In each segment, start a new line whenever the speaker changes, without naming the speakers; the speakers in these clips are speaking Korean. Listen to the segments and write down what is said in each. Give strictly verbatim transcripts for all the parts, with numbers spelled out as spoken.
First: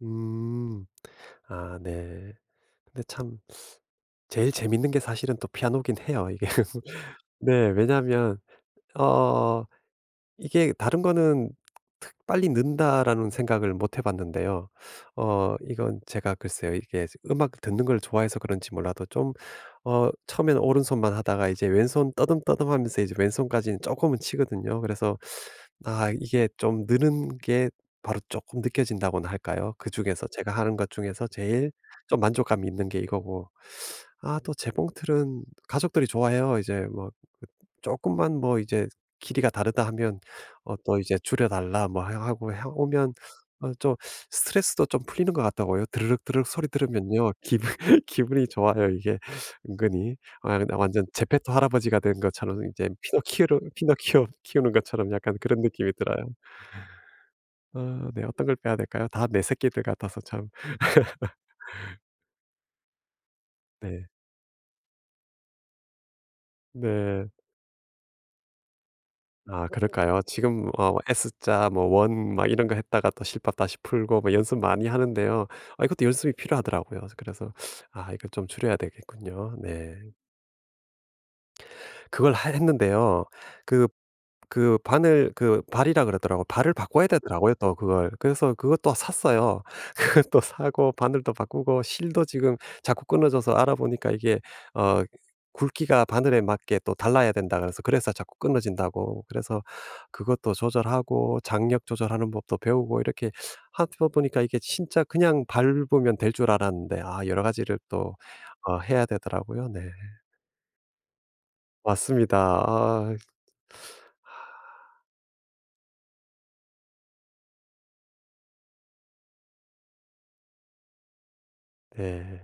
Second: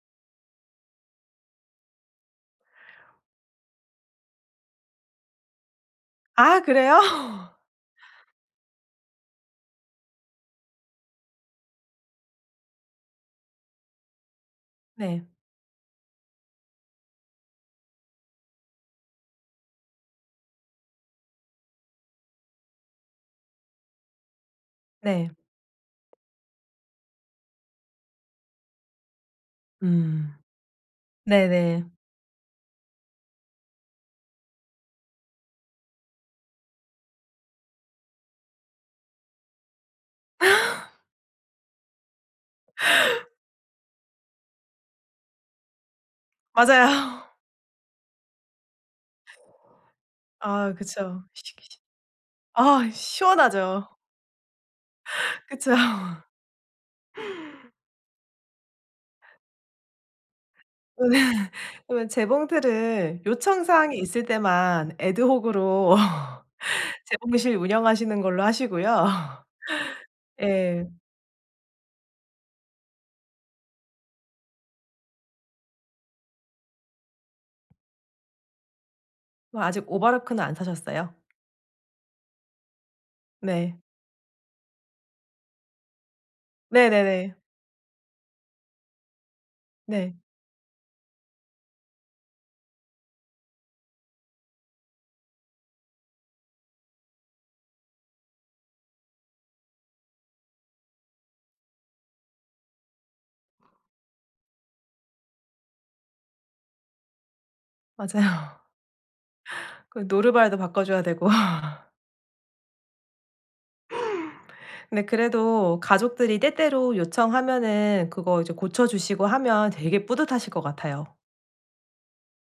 음 아 네. 근데 참 제일 재밌는 게 사실은 또 피아노긴 해요. 이게.
아 그래요?
네. 왜냐하면 어 이게 다른 거는 특 빨리 는다라는 생각을 못 해 봤는데요.
네.
어 이건 제가 글쎄요. 이게 음악 듣는 걸 좋아해서 그런지 몰라도 좀 어 처음에는 오른손만 하다가 이제 왼손 더듬 더듬 하면서 이제 왼손까지는 조금은 치거든요. 그래서
네.
아 이게 좀 느는 게 바로 조금 느껴진다고나 할까요? 그 중에서
음.
제가 하는 것 중에서 제일
네네.
좀 만족감이 있는 게 이거고. 아 또 재봉틀은 가족들이 좋아해요. 이제 뭐 조금만 뭐 이제 길이가 다르다 하면 어 또 이제 "줄여 달라." 뭐 하고. 해 보면 좀 스트레스도 좀 풀리는 것 같더라고요. 드르륵 드르륵 소리
맞아요.
들으면요. 기분 기분이 좋아요. 이게 은근히. 아
아
근데 완전
그쵸.
제페토 할아버지가 된 것처럼
아
이제 피노키오를
시원하죠.
피노키오 키우는 것처럼 약간 그런
그쵸.
느낌이 들어요. 어 네. 어떤 걸 빼야 될까요? 다 내 새끼들 같아서 참.
네. 그러면 재봉틀을 요청 사항이
네.
있을 때만 ad hoc으로
네.
재봉실 운영하시는 걸로 하시고요.
아 그럴까요? 지금
예.
어 S자 뭐 원 막 이런 거 했다가 또 실밥 다시 풀고 뭐 연습 많이 하는데요. 아 이것도 연습이 필요하더라고요. 그래서 아 이거 좀 줄여야 되겠군요.
뭐 아직
네.
오버로크는 안 사셨어요?
그걸 하 했는데요.
네.
그 그 바늘 그 발이라고 그러더라고. 발을 바꿔야
네네네.
되더라고요, 또 그걸. 그래서 그것도 샀어요.
네.
그것도 사고 바늘도 바꾸고 실도 지금 자꾸 끊어져서 알아 보니까 이게 어 굵기가 바늘에 맞게 또 달라야 된다고 그래서, 그래서 자꾸 끊어진다고 그래서 그것도 조절하고 장력 조절하는 법도 배우고 이렇게 하다 보니까 이게 진짜 그냥 밟으면 될 줄 알았는데 아 여러 가지를 또
맞아요.
어 해야 되더라고요. 네.
그 노루발도 바꿔 줘야 되고.
맞습니다. 아.
근데 그래도 가족들이 때때로 요청하면은 그거 이제 고쳐 주시고 하면 되게 뿌듯하실 것 같아요.
네.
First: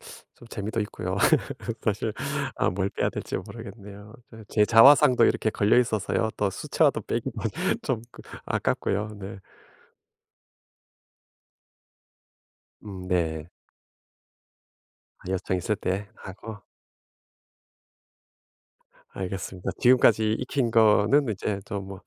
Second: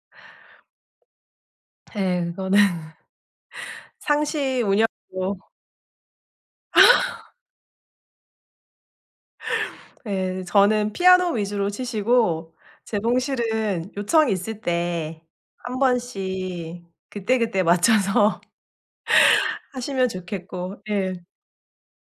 좀 재미도 있고요. 사실
예 그거는.
아 뭘 빼야 될지 모르겠네요. 네.
상시
제 자화상도
운영으로.
이렇게 걸려 있어서요. 또 수채화도 빼기도 좀 아깝고요. 네.
네 저는 피아노 위주로 치시고
음 네.
재봉실은 요청이 있을
아
때
요청 있을
한
때 하고.
번씩 그때그때 맞춰서.
알겠습니다.
하시면
지금까지 익힌
좋겠고. 예.
거는 이제 좀 뭐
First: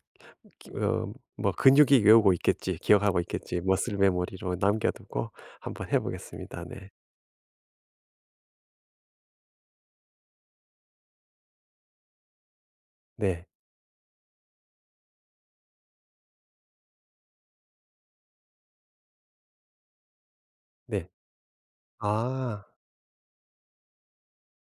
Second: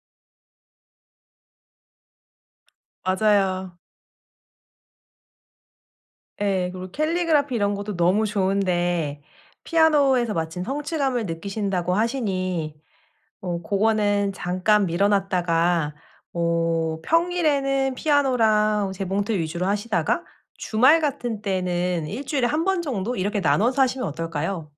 어 '뭐 근육이 외우고 있겠지. 기억하고 있겠지.'
맞아요.
muscle memory로 남겨 두고 한번 해 보겠습니다.
예.
네.
그리고 캘리그라피 이런 것도 너무 좋은데 피아노에서 마침 성취감을 느끼신다고 하시니
네.
어 고거는 잠깐 미뤄 놨다가 어 평일에는 피아노랑 재봉틀 위주로 하시다가 주말
네.
같은 때는 일 주일에 한
아.
번 정도 이렇게 나눠서 하시면 어떨까요?